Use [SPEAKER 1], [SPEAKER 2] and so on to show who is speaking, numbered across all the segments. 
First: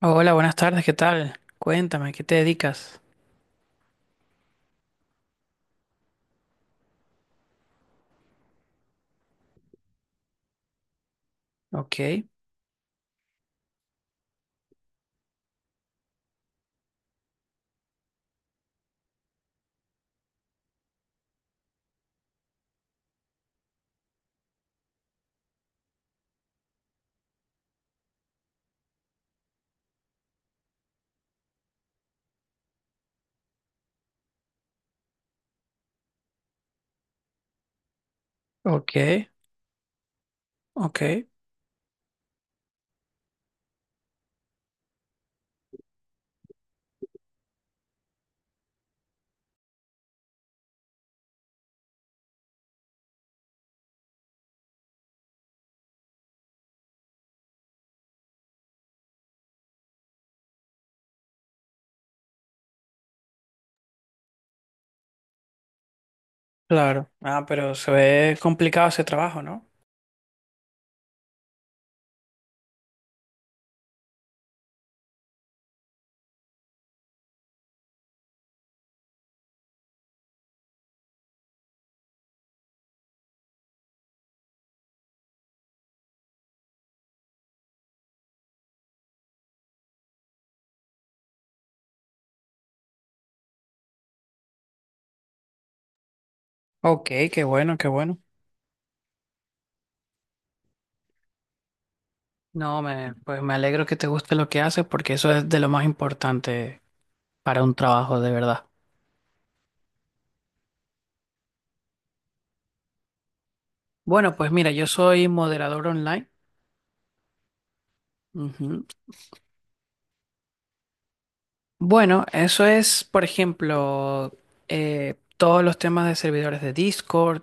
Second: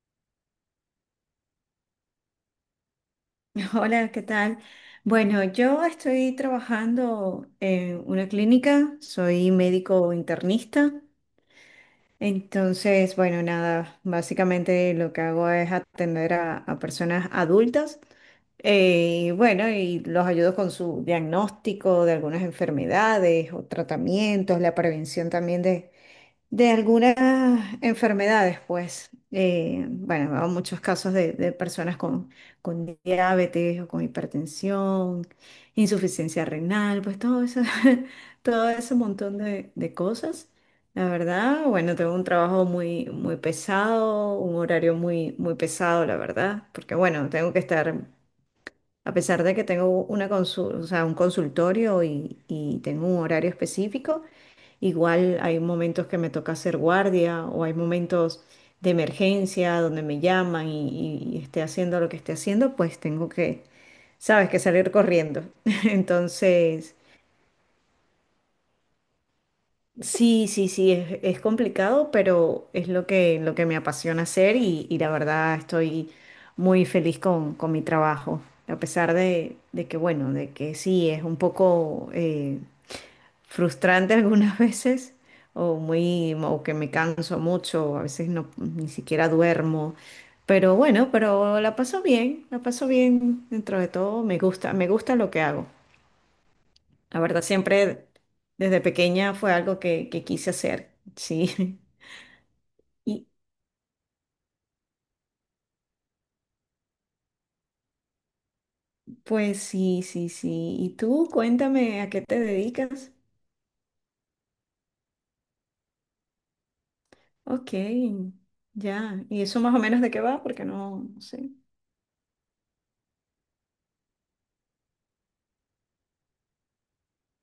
[SPEAKER 1] Hola, buenas tardes, ¿qué tal? Cuéntame, ¿qué te dedicas?
[SPEAKER 2] Hola, ¿qué tal? Bueno, yo estoy trabajando en una clínica, soy médico internista,
[SPEAKER 1] Ok,
[SPEAKER 2] entonces, bueno, nada, básicamente lo que hago es atender a personas adultas, y bueno, y los ayudo con su diagnóstico de algunas enfermedades o tratamientos, la prevención también de algunas enfermedades, pues, bueno, hay muchos casos de personas con diabetes o con hipertensión, insuficiencia renal, pues todo eso, todo ese
[SPEAKER 1] ok,
[SPEAKER 2] montón de cosas.
[SPEAKER 1] ok,
[SPEAKER 2] La verdad, bueno, tengo un trabajo muy, muy pesado, un horario muy, muy pesado, la verdad, porque bueno, tengo que estar a pesar de que tengo una o sea, un consultorio y tengo un horario específico, igual hay momentos que me toca hacer guardia o hay momentos de emergencia donde me llaman y esté haciendo lo que esté haciendo, pues tengo que, sabes, que salir corriendo. Entonces,
[SPEAKER 1] claro. Ah, pero se ve complicado ese trabajo, ¿no?
[SPEAKER 2] sí, sí, sí, es complicado, pero es lo que me apasiona hacer y la verdad estoy muy feliz con mi trabajo, a pesar de que, bueno, de que sí, es un poco frustrante algunas veces o, muy, o que me canso mucho, a veces no, ni siquiera duermo, pero bueno, pero la paso bien dentro de todo, me gusta lo que hago.
[SPEAKER 1] Ok,
[SPEAKER 2] La
[SPEAKER 1] qué
[SPEAKER 2] verdad,
[SPEAKER 1] bueno, qué
[SPEAKER 2] siempre
[SPEAKER 1] bueno.
[SPEAKER 2] desde pequeña fue algo que quise hacer, sí.
[SPEAKER 1] No, me,
[SPEAKER 2] Y
[SPEAKER 1] pues me alegro que te guste lo que haces porque eso es de lo más importante para un trabajo, de verdad.
[SPEAKER 2] pues sí, sí, sí. Y tú, cuéntame a qué te dedicas.
[SPEAKER 1] Bueno, pues mira, yo soy moderador online.
[SPEAKER 2] Ok,
[SPEAKER 1] Ujú.
[SPEAKER 2] ya. ¿Y eso más o menos de qué va? Porque no, no sé.
[SPEAKER 1] Bueno, eso es, por ejemplo, todos los temas de servidores de Discord,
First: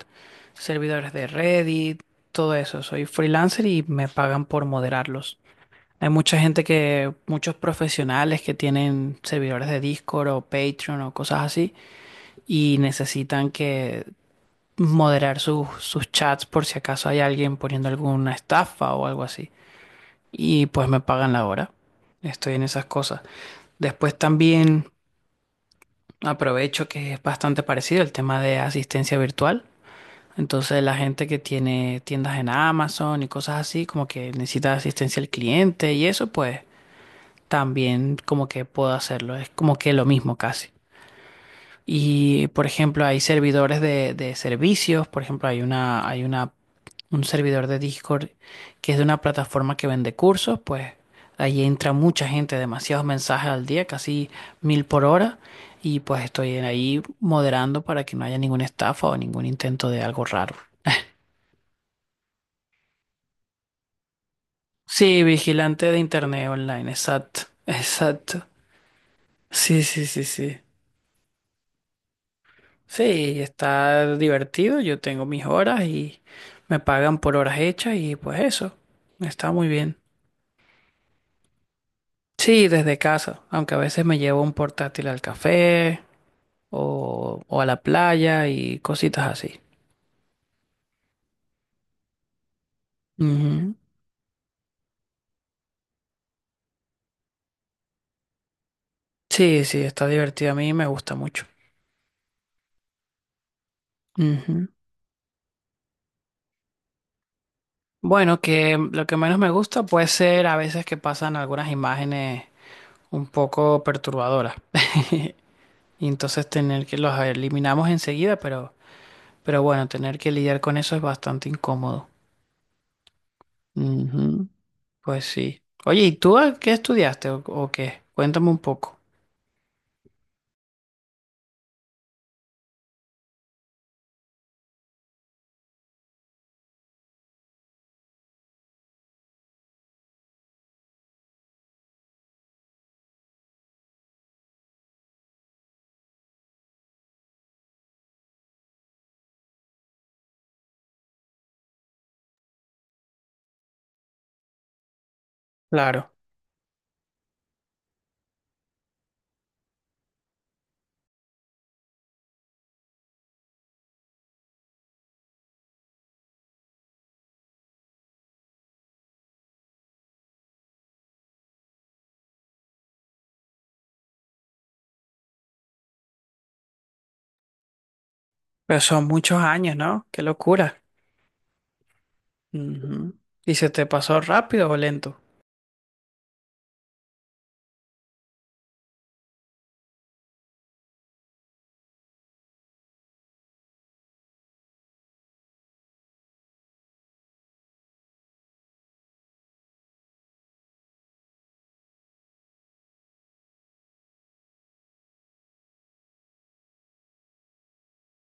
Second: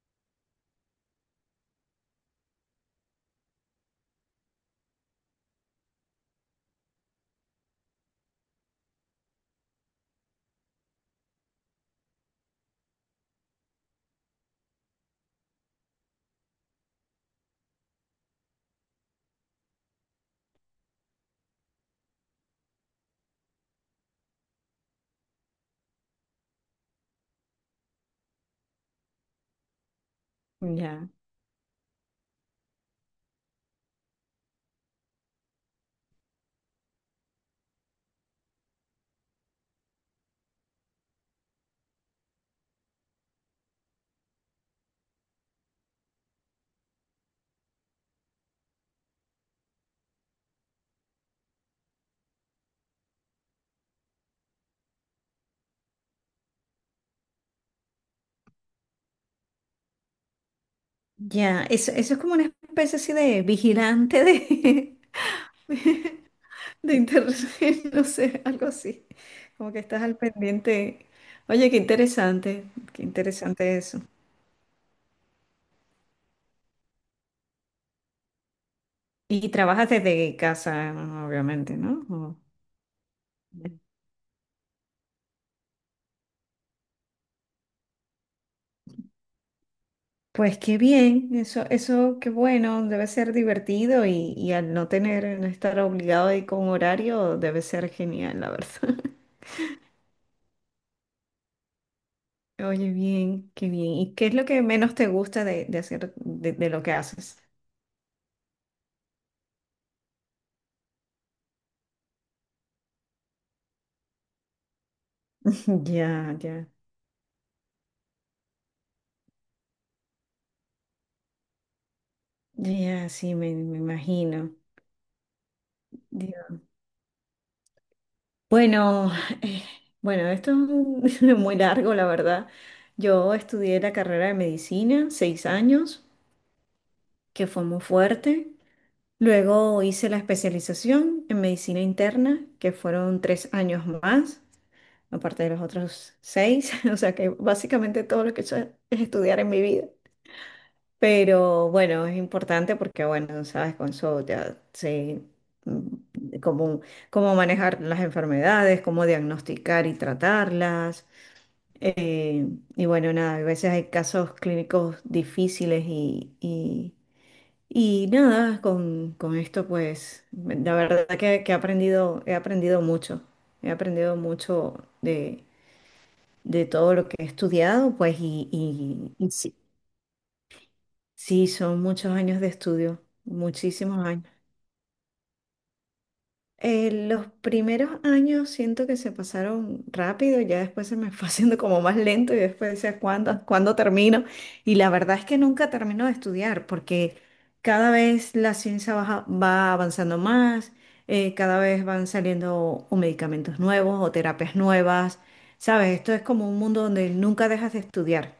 [SPEAKER 1] servidores de Reddit, todo eso. Soy freelancer y me pagan por moderarlos. Hay mucha gente que, muchos profesionales que tienen servidores de Discord o Patreon o cosas así y necesitan que moderar sus chats por si acaso hay alguien poniendo alguna estafa o algo así. Y pues me pagan la hora. Estoy en esas cosas. Después también… Aprovecho que es bastante parecido el tema de asistencia virtual. Entonces la
[SPEAKER 2] Ya.
[SPEAKER 1] gente que tiene tiendas en Amazon y cosas así, como que necesita asistencia al cliente y eso, pues también como que puedo hacerlo. Es como que lo mismo casi. Y por ejemplo, hay servidores de servicios. Por ejemplo, hay una un servidor de Discord que es de una plataforma que vende cursos, pues ahí entra mucha gente, demasiados mensajes al día, casi 1000 por hora, y pues estoy ahí moderando para que no haya ninguna estafa o ningún intento de algo raro.
[SPEAKER 2] Ya, eso es como una especie así de vigilante de,
[SPEAKER 1] Sí, vigilante de internet online,
[SPEAKER 2] de internet,
[SPEAKER 1] exacto,
[SPEAKER 2] no sé,
[SPEAKER 1] exacto.
[SPEAKER 2] algo así. Como que
[SPEAKER 1] Sí,
[SPEAKER 2] estás
[SPEAKER 1] sí,
[SPEAKER 2] al
[SPEAKER 1] sí, sí.
[SPEAKER 2] pendiente. Oye, qué
[SPEAKER 1] Sí,
[SPEAKER 2] interesante eso.
[SPEAKER 1] está divertido, yo tengo mis horas y me pagan por horas hechas y pues eso,
[SPEAKER 2] Y
[SPEAKER 1] está muy
[SPEAKER 2] trabajas
[SPEAKER 1] bien.
[SPEAKER 2] desde casa, obviamente, ¿no?
[SPEAKER 1] Sí, desde casa, aunque
[SPEAKER 2] O-
[SPEAKER 1] a veces me llevo un portátil al café o a la playa y cositas así.
[SPEAKER 2] Pues qué bien, eso qué bueno, debe ser
[SPEAKER 1] Ujú.
[SPEAKER 2] divertido y al no tener, no estar obligado a ir con horario, debe ser genial, la verdad.
[SPEAKER 1] Sí, sí, está divertido a mí, me gusta mucho.
[SPEAKER 2] Oye, bien, qué bien. ¿Y qué es lo que
[SPEAKER 1] Ujú.
[SPEAKER 2] menos te gusta de hacer, de lo que haces?
[SPEAKER 1] Bueno, que lo que menos me gusta puede ser a veces que pasan algunas imágenes un poco perturbadoras. Y
[SPEAKER 2] Ya,
[SPEAKER 1] entonces
[SPEAKER 2] ya,
[SPEAKER 1] tener que los eliminamos enseguida, pero bueno, tener que lidiar con eso es bastante incómodo.
[SPEAKER 2] ya, sí, me
[SPEAKER 1] Ujú.
[SPEAKER 2] imagino.
[SPEAKER 1] Pues sí. Oye, ¿y
[SPEAKER 2] Dios.
[SPEAKER 1] qué estudiaste o qué? Cuéntame un poco.
[SPEAKER 2] Bueno, eh, bueno, muy largo, la verdad. Yo estudié la carrera de medicina, 6 años, que fue muy fuerte. Luego hice la especialización en medicina interna, que fueron 3 años más, aparte de los otros 6. O sea que básicamente todo lo que he hecho es estudiar en mi vida. Pero bueno, es importante porque, bueno, sabes, con eso ya sé
[SPEAKER 1] Claro,
[SPEAKER 2] cómo, cómo manejar las enfermedades, cómo diagnosticar y tratarlas. Eh, y bueno, nada, a veces hay casos clínicos difíciles y nada, con esto pues, la verdad que he aprendido mucho de, de todo lo que he estudiado, pues, y,
[SPEAKER 1] pero son
[SPEAKER 2] y, y
[SPEAKER 1] muchos
[SPEAKER 2] sí,
[SPEAKER 1] años, ¿no? Qué locura.
[SPEAKER 2] sí, son muchos años de estudio,
[SPEAKER 1] Ujú. ¿Y se te
[SPEAKER 2] muchísimos
[SPEAKER 1] pasó
[SPEAKER 2] años.
[SPEAKER 1] rápido o lento?
[SPEAKER 2] Los primeros años siento que se pasaron rápido, ya después se me fue haciendo como más lento y después decía, ¿cuándo, cuándo termino? Y la verdad es que nunca termino de estudiar porque cada vez la ciencia va avanzando más, cada vez van saliendo o medicamentos nuevos o terapias nuevas, ¿sabes? Esto es como un mundo donde nunca dejas de estudiar.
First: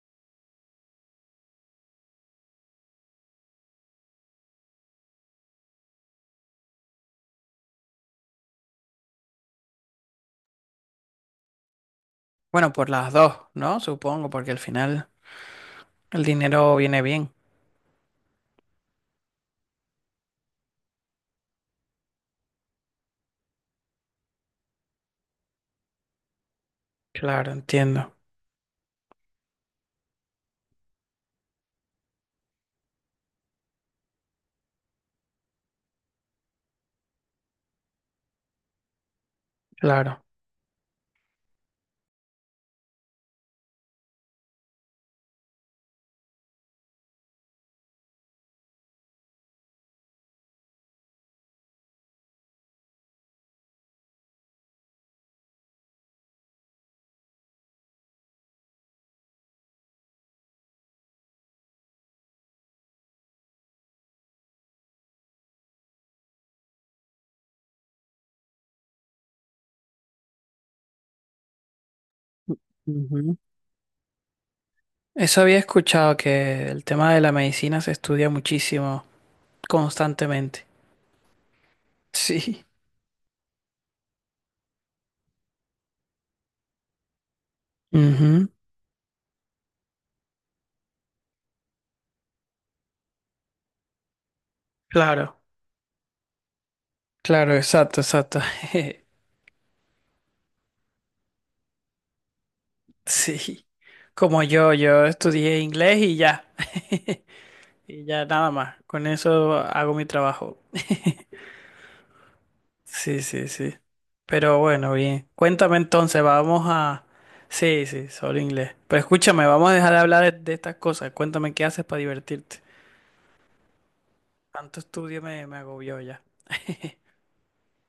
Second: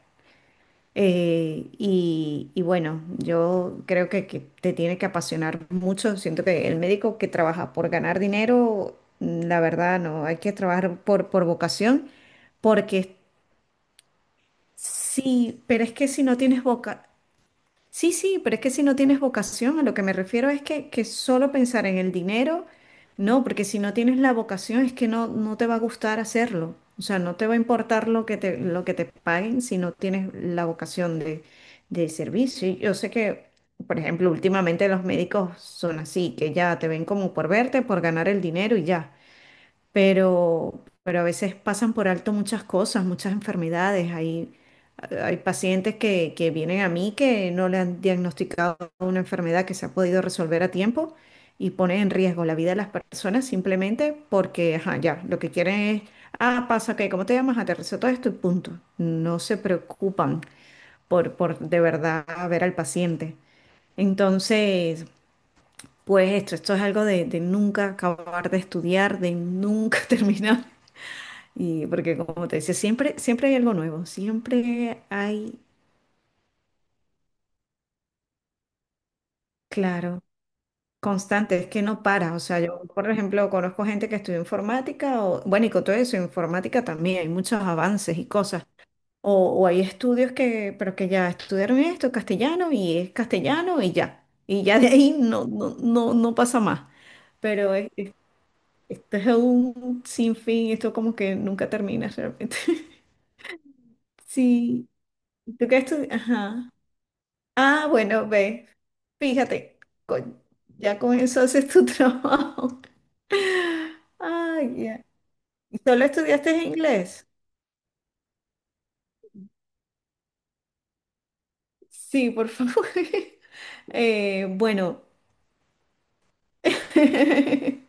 [SPEAKER 2] Y bueno, yo creo que te tiene que apasionar mucho. Siento que el médico que trabaja por ganar dinero, la verdad, no, hay que trabajar por vocación,
[SPEAKER 1] Bueno, por las
[SPEAKER 2] porque
[SPEAKER 1] dos, ¿no? Supongo, porque al final
[SPEAKER 2] sí, pero es que si
[SPEAKER 1] el
[SPEAKER 2] no tienes
[SPEAKER 1] dinero viene
[SPEAKER 2] vocación,
[SPEAKER 1] bien.
[SPEAKER 2] sí, sí, pero es que si no tienes vocación, a lo que me refiero es que solo pensar en el dinero, no, porque si no tienes la vocación es que no, no te va a gustar hacerlo. O sea, no te
[SPEAKER 1] Claro,
[SPEAKER 2] va a importar
[SPEAKER 1] entiendo.
[SPEAKER 2] lo que te paguen si no tienes la vocación de servicio. Y yo sé que, por ejemplo, últimamente los médicos son así, que ya te ven como por verte, por ganar el dinero y ya,
[SPEAKER 1] Claro.
[SPEAKER 2] pero a veces pasan por alto muchas cosas, muchas enfermedades. Hay pacientes que vienen a mí que no le han diagnosticado una enfermedad que se ha podido resolver a tiempo y pone en riesgo la vida de las personas simplemente porque, ajá, ya, lo que quieren es, ah, pasa que, ¿cómo te llamas? Aterrizo todo esto y punto. No se preocupan por de verdad ver al paciente. Entonces, pues esto es algo de nunca acabar de estudiar, de nunca terminar y porque como te decía, siempre,
[SPEAKER 1] Ujú.
[SPEAKER 2] siempre hay algo nuevo, siempre
[SPEAKER 1] Eso había
[SPEAKER 2] hay,
[SPEAKER 1] escuchado que el tema de la medicina se estudia muchísimo,
[SPEAKER 2] claro,
[SPEAKER 1] constantemente.
[SPEAKER 2] constante, es que no para. O sea,
[SPEAKER 1] Sí.
[SPEAKER 2] yo, por ejemplo, conozco gente que estudió informática, o, bueno, y con todo eso, informática también, hay muchos avances y
[SPEAKER 1] Ujú.
[SPEAKER 2] cosas. O, o hay estudios que, pero que ya estudiaron esto, castellano, y es castellano, y ya. Y ya de ahí
[SPEAKER 1] Claro,
[SPEAKER 2] no, no, no, no pasa más.
[SPEAKER 1] claro,
[SPEAKER 2] Pero es-
[SPEAKER 1] exacto,
[SPEAKER 2] es-
[SPEAKER 1] exacto.
[SPEAKER 2] Esto es un sinfín, esto como que nunca termina realmente.
[SPEAKER 1] Sí. Como yo,
[SPEAKER 2] Sí,
[SPEAKER 1] yo estudié
[SPEAKER 2] ¿tú qué
[SPEAKER 1] inglés
[SPEAKER 2] estudias?
[SPEAKER 1] y ya.
[SPEAKER 2] Ajá. Ah,
[SPEAKER 1] Y ya
[SPEAKER 2] bueno,
[SPEAKER 1] nada
[SPEAKER 2] ve,
[SPEAKER 1] más. Con eso
[SPEAKER 2] fíjate,
[SPEAKER 1] hago mi
[SPEAKER 2] con-
[SPEAKER 1] trabajo.
[SPEAKER 2] ya con eso haces tu trabajo.
[SPEAKER 1] Sí, sí, sí. Pero
[SPEAKER 2] Ay,
[SPEAKER 1] bueno,
[SPEAKER 2] ya.
[SPEAKER 1] bien. Cuéntame
[SPEAKER 2] ¿Y ¿Solo
[SPEAKER 1] entonces,
[SPEAKER 2] estudiaste
[SPEAKER 1] vamos a…
[SPEAKER 2] inglés?
[SPEAKER 1] Sí, sí, solo inglés. Pero escúchame, vamos a dejar de hablar de estas cosas. Cuéntame qué haces para
[SPEAKER 2] Sí, por
[SPEAKER 1] divertirte.
[SPEAKER 2] favor.
[SPEAKER 1] Tanto
[SPEAKER 2] Bueno,
[SPEAKER 1] estudio me, me agobió ya.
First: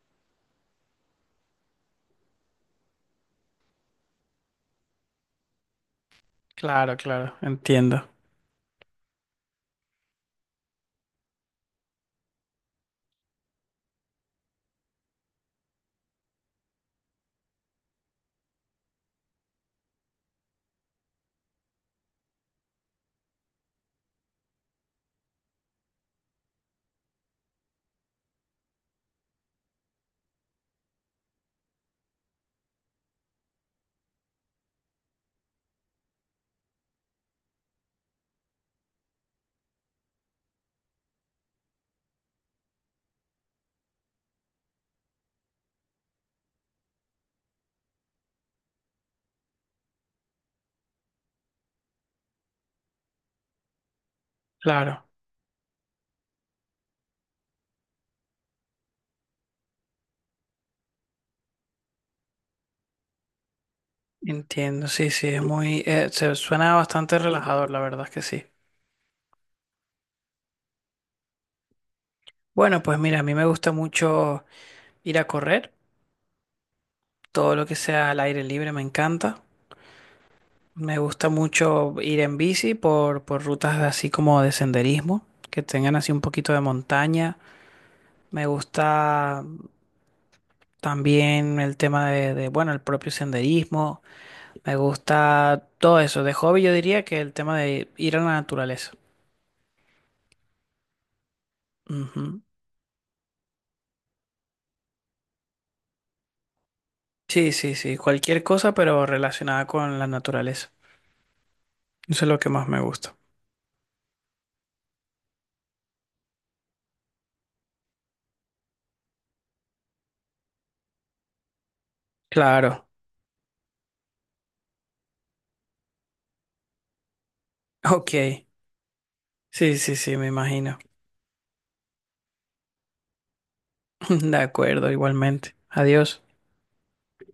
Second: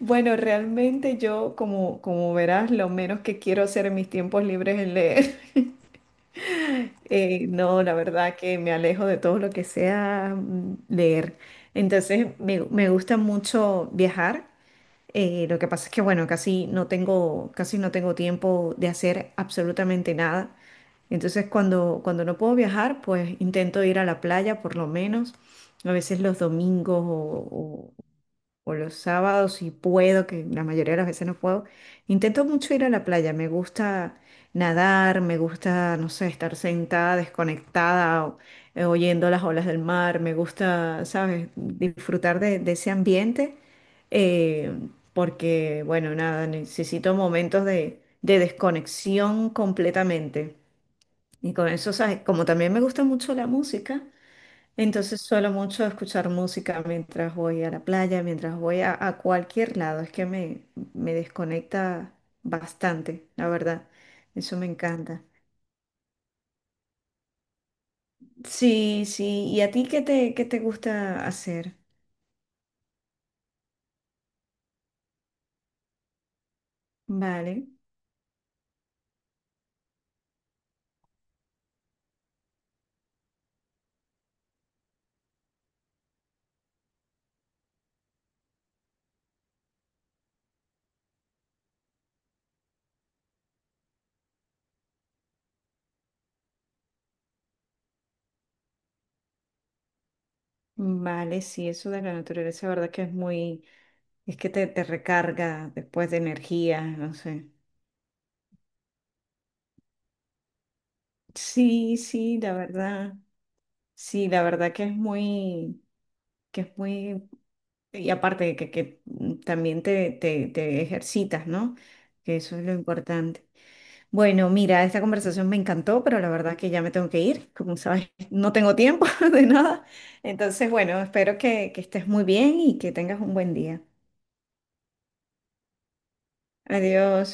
[SPEAKER 2] bueno, realmente yo, como, como verás, lo menos que quiero hacer en mis tiempos libres es leer.
[SPEAKER 1] Claro, claro,
[SPEAKER 2] No, la
[SPEAKER 1] entiendo.
[SPEAKER 2] verdad que me alejo de todo lo que sea leer. Entonces, me gusta mucho viajar. Lo que pasa es que, bueno, casi no tengo tiempo de hacer absolutamente nada. Entonces, cuando no puedo viajar, pues intento ir a la playa por lo menos, a veces los domingos o los sábados si puedo, que la mayoría de las veces no puedo, intento mucho ir a la playa, me gusta nadar, me gusta, no sé, estar sentada, desconectada, oyendo las olas del mar, me gusta, ¿sabes?, disfrutar de ese ambiente, eh, porque, bueno, nada, necesito momentos de desconexión completamente. Y con eso, ¿sabes? Como también me gusta mucho la música,
[SPEAKER 1] Claro,
[SPEAKER 2] entonces suelo mucho escuchar música mientras voy a la playa, mientras voy a cualquier lado. Es que me desconecta bastante, la verdad. Eso me
[SPEAKER 1] entiendo. Sí,
[SPEAKER 2] encanta.
[SPEAKER 1] sí, es muy… se suena bastante relajador, la verdad es que sí.
[SPEAKER 2] Sí, sí. ¿Y a ti qué te gusta hacer?
[SPEAKER 1] Bueno, pues mira, a mí me gusta mucho ir a correr.
[SPEAKER 2] Vale,
[SPEAKER 1] Todo lo que sea al aire libre me encanta. Me gusta mucho ir en bici por rutas así como de senderismo, que tengan así un poquito de montaña. Me gusta también el tema bueno, el propio senderismo. Me gusta todo eso. De hobby yo diría que el tema de ir a la naturaleza.
[SPEAKER 2] vale, sí, eso de la
[SPEAKER 1] Ujú.
[SPEAKER 2] naturaleza, la verdad que es muy, es que te recarga después de energía, no sé.
[SPEAKER 1] Sí, sí, sí. Cualquier cosa, pero relacionada con la naturaleza.
[SPEAKER 2] Sí,
[SPEAKER 1] Eso es lo
[SPEAKER 2] sí,
[SPEAKER 1] que
[SPEAKER 2] la
[SPEAKER 1] más me
[SPEAKER 2] verdad.
[SPEAKER 1] gusta.
[SPEAKER 2] Sí, la verdad que es muy, que es muy y aparte que también te ejercitas, ¿no? Que eso es lo
[SPEAKER 1] Claro.
[SPEAKER 2] importante. Bueno, mira, esta conversación me encantó, pero la verdad que ya me tengo que ir. Como sabes,
[SPEAKER 1] Ok.
[SPEAKER 2] no tengo tiempo de
[SPEAKER 1] Sí,
[SPEAKER 2] nada.
[SPEAKER 1] sí, sí, me
[SPEAKER 2] Entonces,
[SPEAKER 1] imagino.
[SPEAKER 2] bueno, espero que estés muy bien y que tengas un buen día.
[SPEAKER 1] De acuerdo, igualmente. Adiós.
[SPEAKER 2] Adiós.